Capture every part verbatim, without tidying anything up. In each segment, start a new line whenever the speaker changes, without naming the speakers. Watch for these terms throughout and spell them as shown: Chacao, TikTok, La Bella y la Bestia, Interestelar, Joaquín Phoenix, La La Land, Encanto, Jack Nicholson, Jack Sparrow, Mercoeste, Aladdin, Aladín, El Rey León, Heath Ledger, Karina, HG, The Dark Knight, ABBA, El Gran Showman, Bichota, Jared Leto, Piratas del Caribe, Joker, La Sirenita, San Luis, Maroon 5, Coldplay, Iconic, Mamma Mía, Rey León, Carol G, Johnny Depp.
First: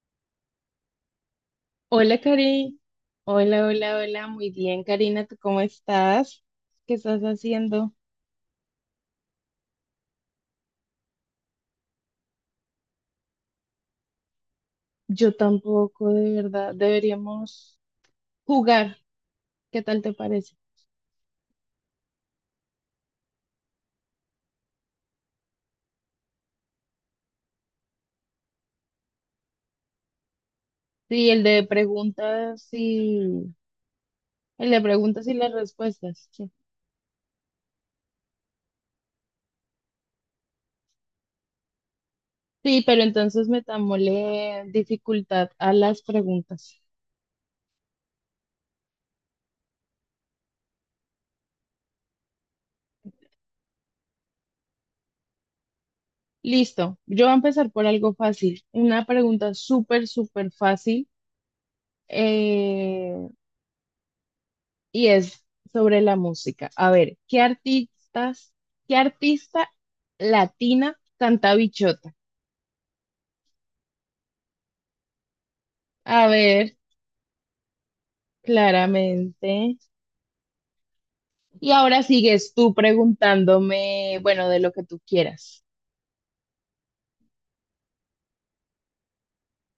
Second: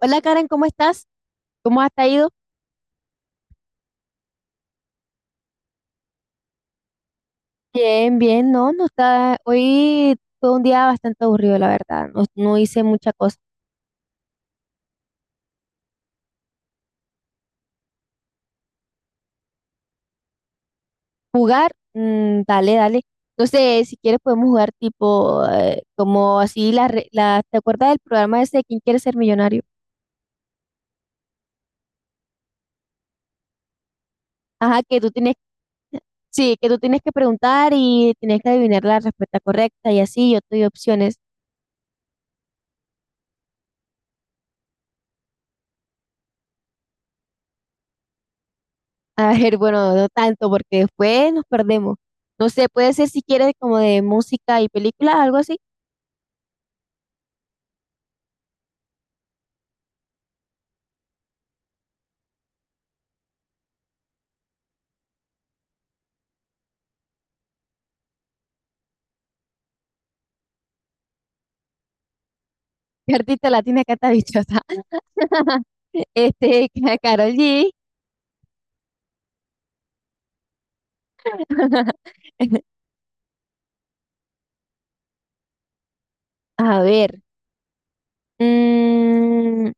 Hola Karen, ¿cómo estás? ¿Cómo has
Hola,
ido?
Karina. Hola, hola, hola. Muy bien, Karina. ¿Tú cómo estás? ¿Qué estás haciendo?
Bien, bien, no, no está. Hoy fue un día bastante aburrido, la verdad. No, no hice mucha cosa.
Yo tampoco, de verdad. Deberíamos jugar. ¿Qué tal te parece?
Jugar, mm, dale, dale. No sé, si quieres podemos jugar tipo, eh, como así, la, re- la, ¿te acuerdas del programa ese de ¿Quién quiere ser millonario?
Sí, el de preguntas y el de
Ajá, que tú
preguntas
tienes,
y las respuestas. Sí,
sí, que tú tienes que preguntar y tienes que adivinar la respuesta correcta y así, yo te doy opciones.
sí, pero entonces metámosle dificultad a las preguntas.
A ver, bueno, no tanto porque después nos perdemos. No sé, puede ser si quieres como de música y película, algo así.
Listo. Yo voy a empezar por algo fácil. Una pregunta súper, súper fácil. Eh, y es sobre la música. A ver, ¿qué artistas, qué artista latina canta Bichota?
Cartita latina que está dichosa.
A
Este,
ver,
Carol G.
claramente. Y ahora sigues tú preguntándome, bueno, de lo que tú quieras.
A ver. mm,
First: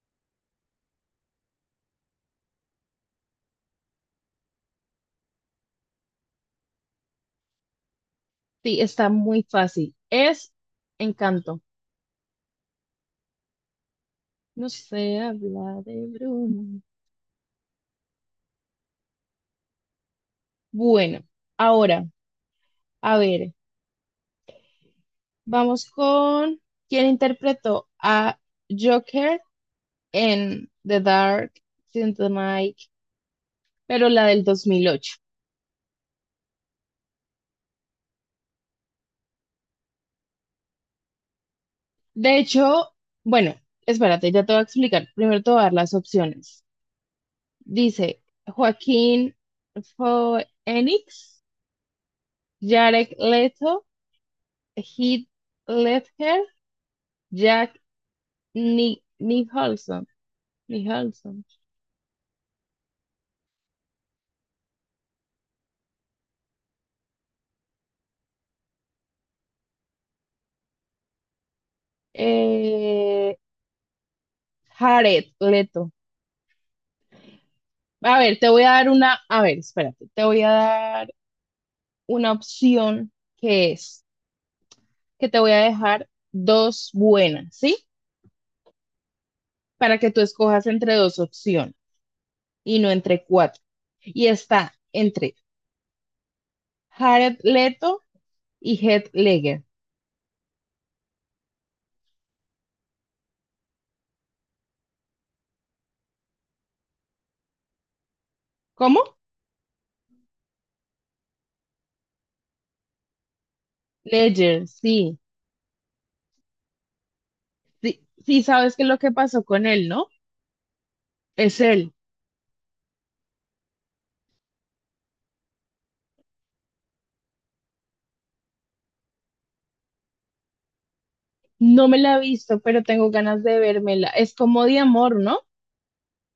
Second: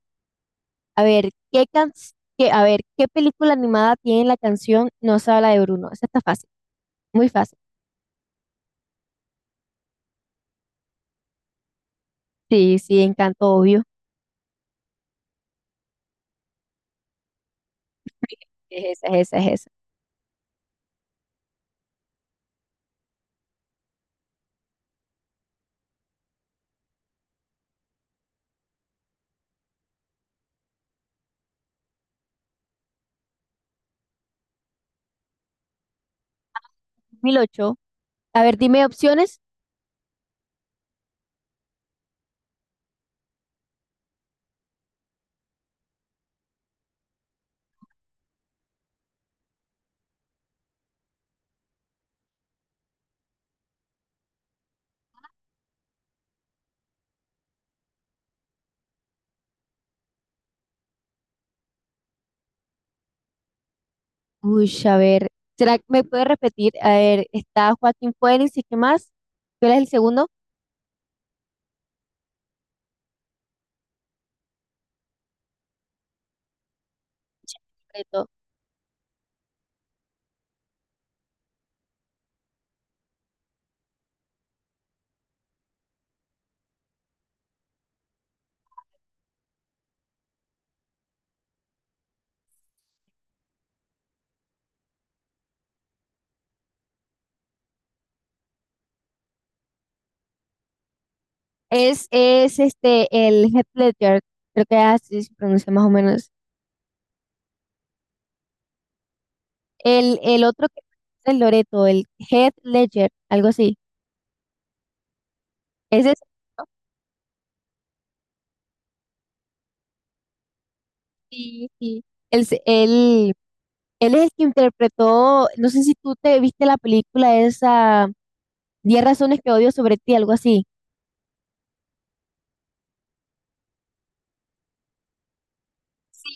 a ver, ¿qué can- qué- a ver, ¿qué película animada tiene la canción No se habla de Bruno? Esa está fácil, muy fácil.
Sí, está muy fácil. Es Encanto.
Sí, sí, Encanto, obvio.
No se habla de Bruno.
Es esa, es esa, es esa.
Bueno, ahora, a ver, vamos con quién interpretó a Joker en The Dark Knight pero la del dos mil ocho.
dos mil ocho. A ver, dime opciones.
De hecho, bueno, espérate, ya te voy a explicar. Primero te voy a dar las opciones. Dice Joaquín Phoenix, Jared Leto, Heath Ledger, Jack Ni Nicholson, Nicholson,
Uy, a ver. ¿Será que me puede repetir? A ver, está Joaquín Phoenix, ¿y qué más? ¿Cuál es el segundo?
eh, Jared Leto. A
Champito.
ver, te voy a dar una, a ver, espérate, te voy a dar una opción que es, que te voy a dejar dos buenas, ¿sí? para que tú escojas entre dos opciones y no entre cuatro. Y está entre Jared Leto y Heath Ledger.
Es, es este, el Heath Ledger, creo que así se pronuncia más o menos.
¿Cómo?
El, el otro que es el Loreto, el Heath Ledger, algo así.
Ledger, sí.
Ese es,
Sí, sí sabes qué es lo que pasó con él, ¿no? Es
sí,
él.
sí. Él, se- él, él es el que interpretó, no sé si tú te viste la película esa, diez razones que odio sobre ti, algo así.
No me la he visto, pero tengo ganas de vérmela. Es como de amor, ¿no?
Sí.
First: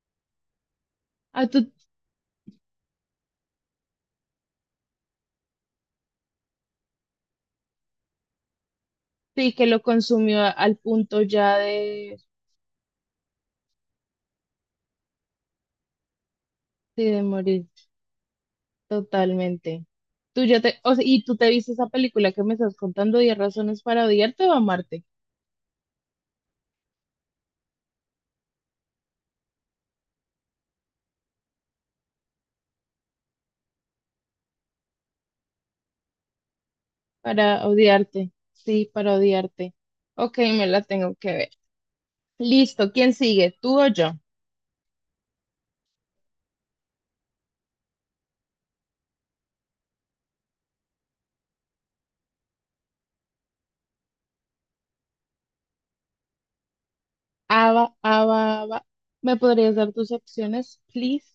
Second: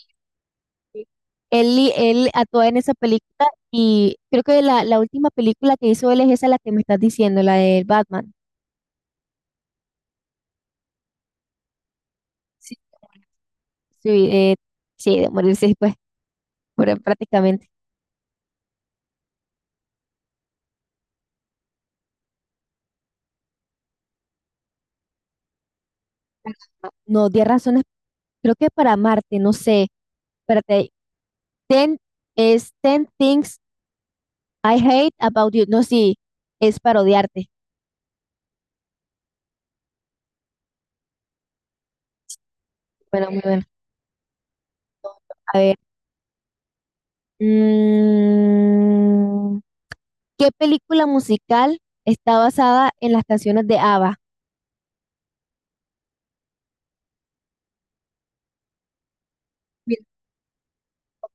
A
Él,
tu,
y- él actúa en esa película y creo que la, la última película que hizo él es esa la que me estás diciendo, la de Batman.
sí, que lo consumió a- al punto ya de,
Sí, sí, eh, sí, de morirse. Pero
sí, de morir
prácticamente.
totalmente. Tú ya te, o sea, y tú te viste esa película que me estás contando, diez razones para odiarte o amarte.
No, diez razones, creo que para amarte, no sé. Espérate, diez es ten things I hate about you. No, sí, es para odiarte.
Para odiarte. Sí, para odiarte. Ok, me la tengo que ver. Listo, ¿quién
Bueno, muy
sigue?
bueno.
¿Tú o yo?
A ver. mm, ¿qué película musical está basada en las canciones de A B B A?
Ava, Ava, Ava. ¿Me podrías dar
Bien.
tus opciones, please?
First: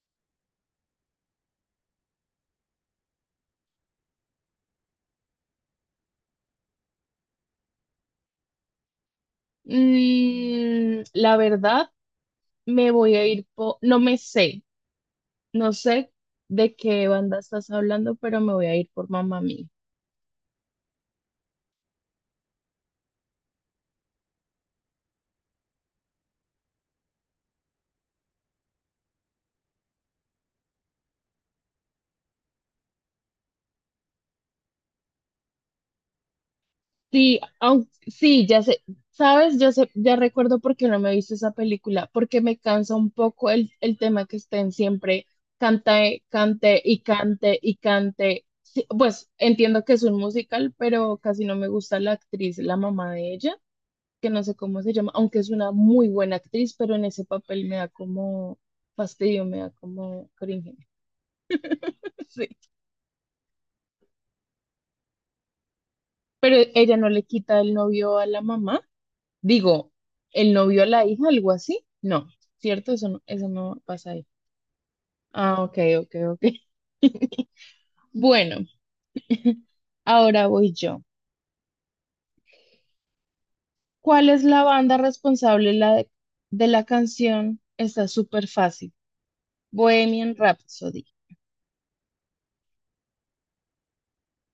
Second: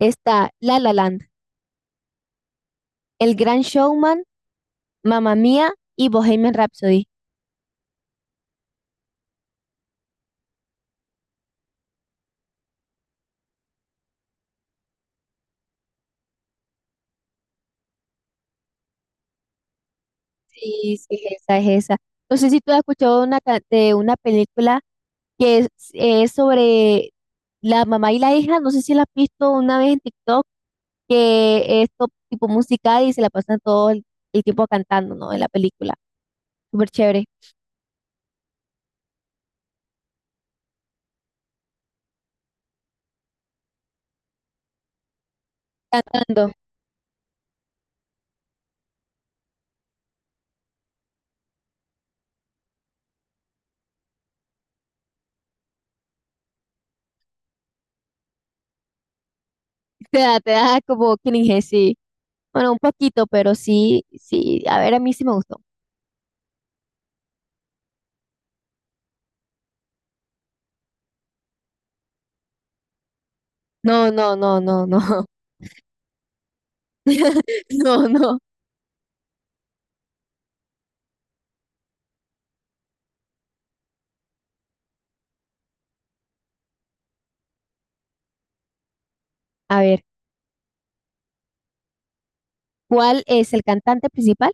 Está La La Land, El Gran Showman, Mamma Mía y Bohemian Rhapsody.
Mm, la verdad, me voy a ir por. No me sé. No sé de qué banda estás hablando, pero me voy a ir por Mamma Mía.
Sí, sí, esa es esa. No sé si tú has escuchado una ca- de una película que es, es sobre la mamá y la hija, no sé si la has visto una vez en TikTok, que es to- tipo musical y se la pasan todo el, el tiempo cantando, ¿no? En la película. Súper chévere.
Sí, aun- sí, ya sé, sabes, yo sé, ya recuerdo por qué no me he visto esa película, porque me cansa un poco el, el tema que estén siempre cante,
Cantando.
cante y cante y cante. Sí, pues entiendo que es un musical, pero casi no me gusta la actriz, la mamá de ella, que no sé cómo se llama, aunque es una muy buena actriz, pero en ese papel me da como fastidio, me da
Te
como
da, te
cringe.
da como cringe, sí.
Sí.
Bueno, un poquito, pero sí, sí. A ver, a mí sí me gustó.
Pero ella no le quita el novio a la mamá. Digo, ¿el novio a la hija, algo así? No, ¿cierto? Eso no, eso no
No,
pasa ahí.
no, no, no, no.
Ah, ok, ok, ok.
No, no.
Bueno, ahora voy yo. ¿Cuál es la banda responsable la de, de la canción? Está súper fácil.
A ver,
Bohemian Rhapsody.
¿cuál es el cantante principal?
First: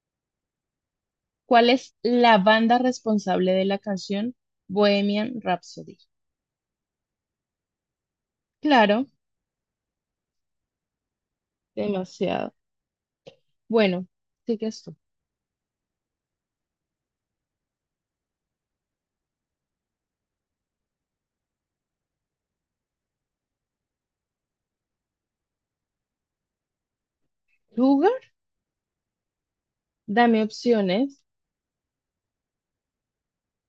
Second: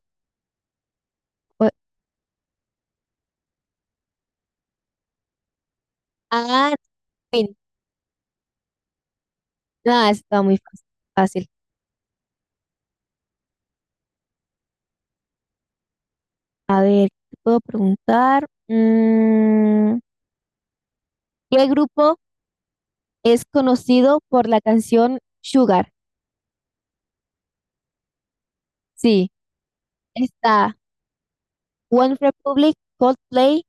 O-
¿Cuál es la banda responsable de la canción Bohemian Rhapsody?
ah, Queen.
Claro,
Ah, está muy fácil. Fácil.
demasiado. Bueno, sigues tú.
A ver, ¿qué puedo preguntar? Mm, ¿qué grupo es conocido por la canción Sugar?
Sugar,
Sí,
dame
está
opciones.
One Republic, Coldplay,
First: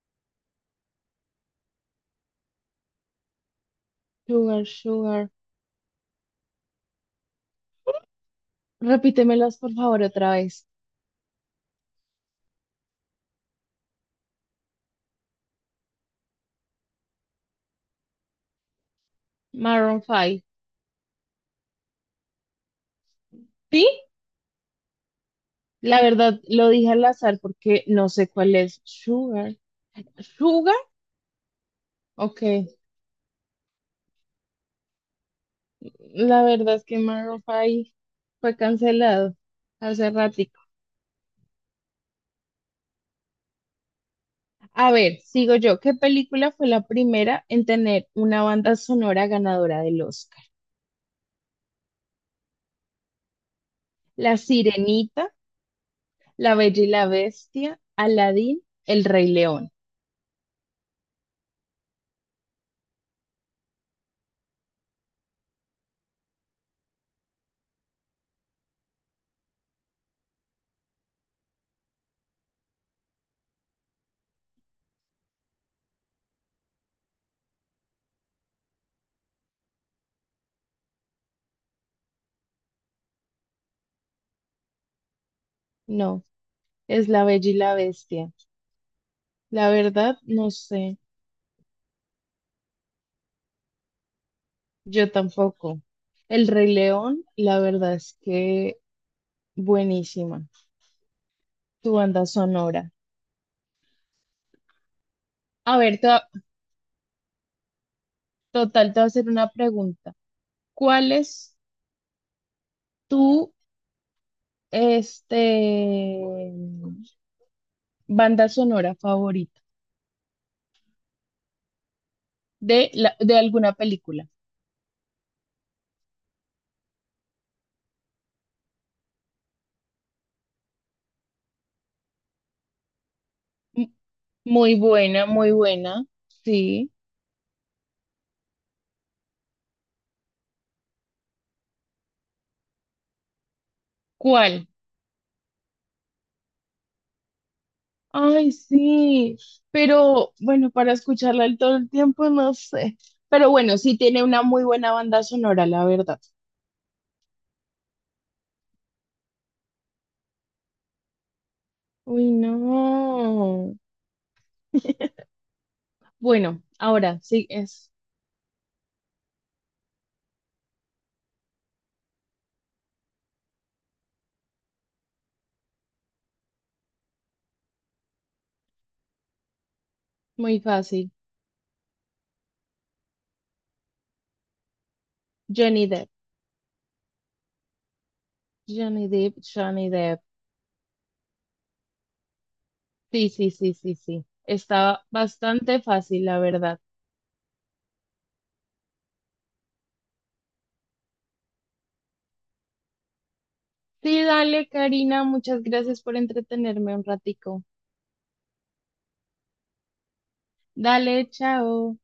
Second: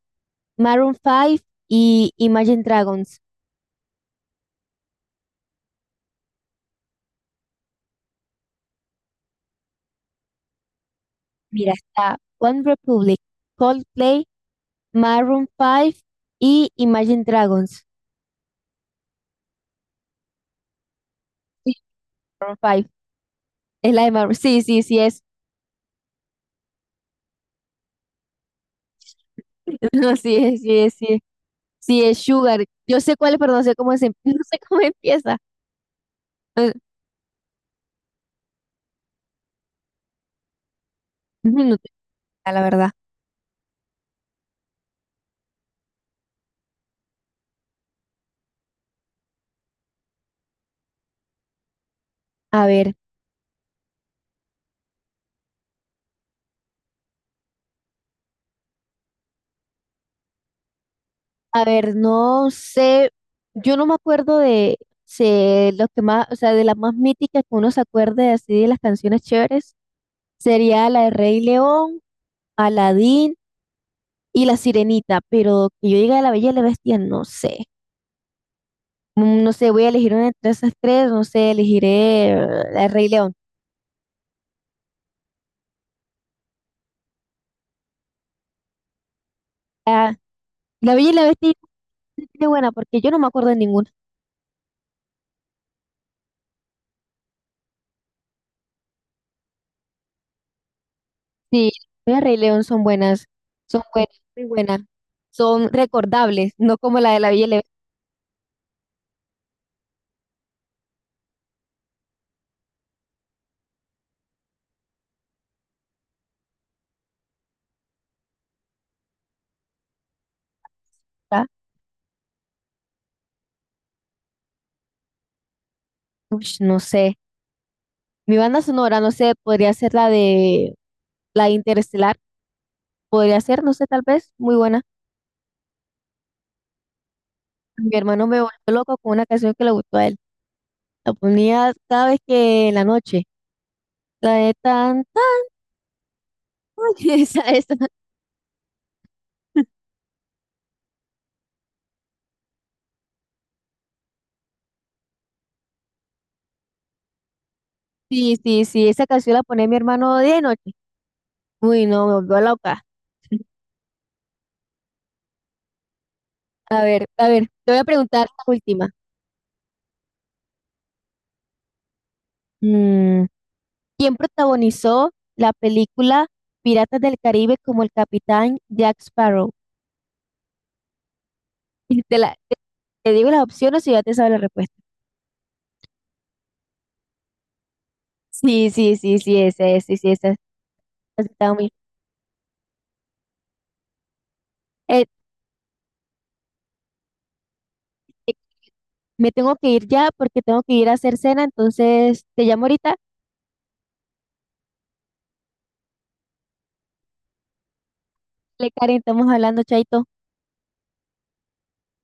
Maroon cinco y Imagine Dragons.
Sugar, sugar. Repítemelas, por favor, otra vez.
Mira, está One Republic, Coldplay, Maroon cinco y Imagine Dragons.
Maroon cinco.
Sí, Maroon cinco.
Sí,
Es la de Maroon. Sí, sí, sí es.
la verdad lo dije al azar porque no sé cuál es. Sugar.
No, sí es,
Sugar.
sí es, sí es. Sí es
Ok.
Sugar. Yo sé cuál es, pero no sé cómo se, no sé cómo empieza.
La
No,
verdad es que Maroon cinco fue cancelado hace ratico.
no no tengo idea, la verdad.
A ver, sigo yo. ¿Qué película fue la primera en tener una banda sonora ganadora del Oscar?
A ver.
La Sirenita, La Bella y la Bestia, Aladdin, El Rey León.
A ver, no sé, yo no me acuerdo de si los que más, o sea, de las más míticas que uno se acuerde así de las canciones chéveres, sería la de Rey León, Aladín y La Sirenita, pero que yo diga de La Bella y la Bestia, no sé. Mm, no sé, voy a elegir una entre esas tres, no sé, elegiré eh, la de Rey León.
No, es La Bella y la Bestia. La
Ah,
verdad, no
La
sé.
Bella y la Bestia es buena porque yo no me acuerdo de ninguna.
Yo tampoco. El Rey León, la verdad es que buenísima.
Sí,
Tu
la de
banda
Rey León son
sonora.
buenas, son buenas, muy buenas, son
A ver, te va-
recordables, no como la de La Bella y la
total, te voy a hacer una pregunta. ¿Cuál es tu este, banda sonora favorita
Bestia.
de, la- de alguna película?
Ush, no sé. Mi banda sonora, no sé, podría ser la de la de Interestelar. Podría ser, no sé,
M-
tal vez, muy
Muy
buena.
buena, muy buena. Sí.
Mi hermano me volvió loco con una canción que le gustó a él. La ponía cada vez que en la noche. La de
¿Cuál?
tan, tan, esa, esa.
Ay, sí. Pero bueno, para escucharla el todo el tiempo, no sé. Pero bueno, sí tiene una muy buena banda sonora, la verdad.
Sí, sí, sí, esa canción la pone mi hermano de noche. Uy, no, me
Uy,
volvió loca.
no. Bueno,
A ver,
ahora
a
sí
ver, te voy a
es
preguntar la última. Mm, ¿quién protagonizó la película Piratas del Caribe como el capitán Jack Sparrow?
muy fácil.
Te la, te digo las opciones y ya te sabes la respuesta.
Johnny Depp,
Sí, sí,
Johnny
sí,
Depp,
sí, ese, es,
Johnny
sí, sí,
Depp.
ese, es. Está muy-
Sí, sí, sí, sí, sí. Está
Eh,
bastante fácil, la verdad.
eh, me tengo que ir ya porque tengo que ir a hacer cena, entonces te llamo ahorita.
Sí, dale, Karina, muchas gracias por entretenerme un ratico.
Le Karen, estamos hablando, chaito.
Dale, chao.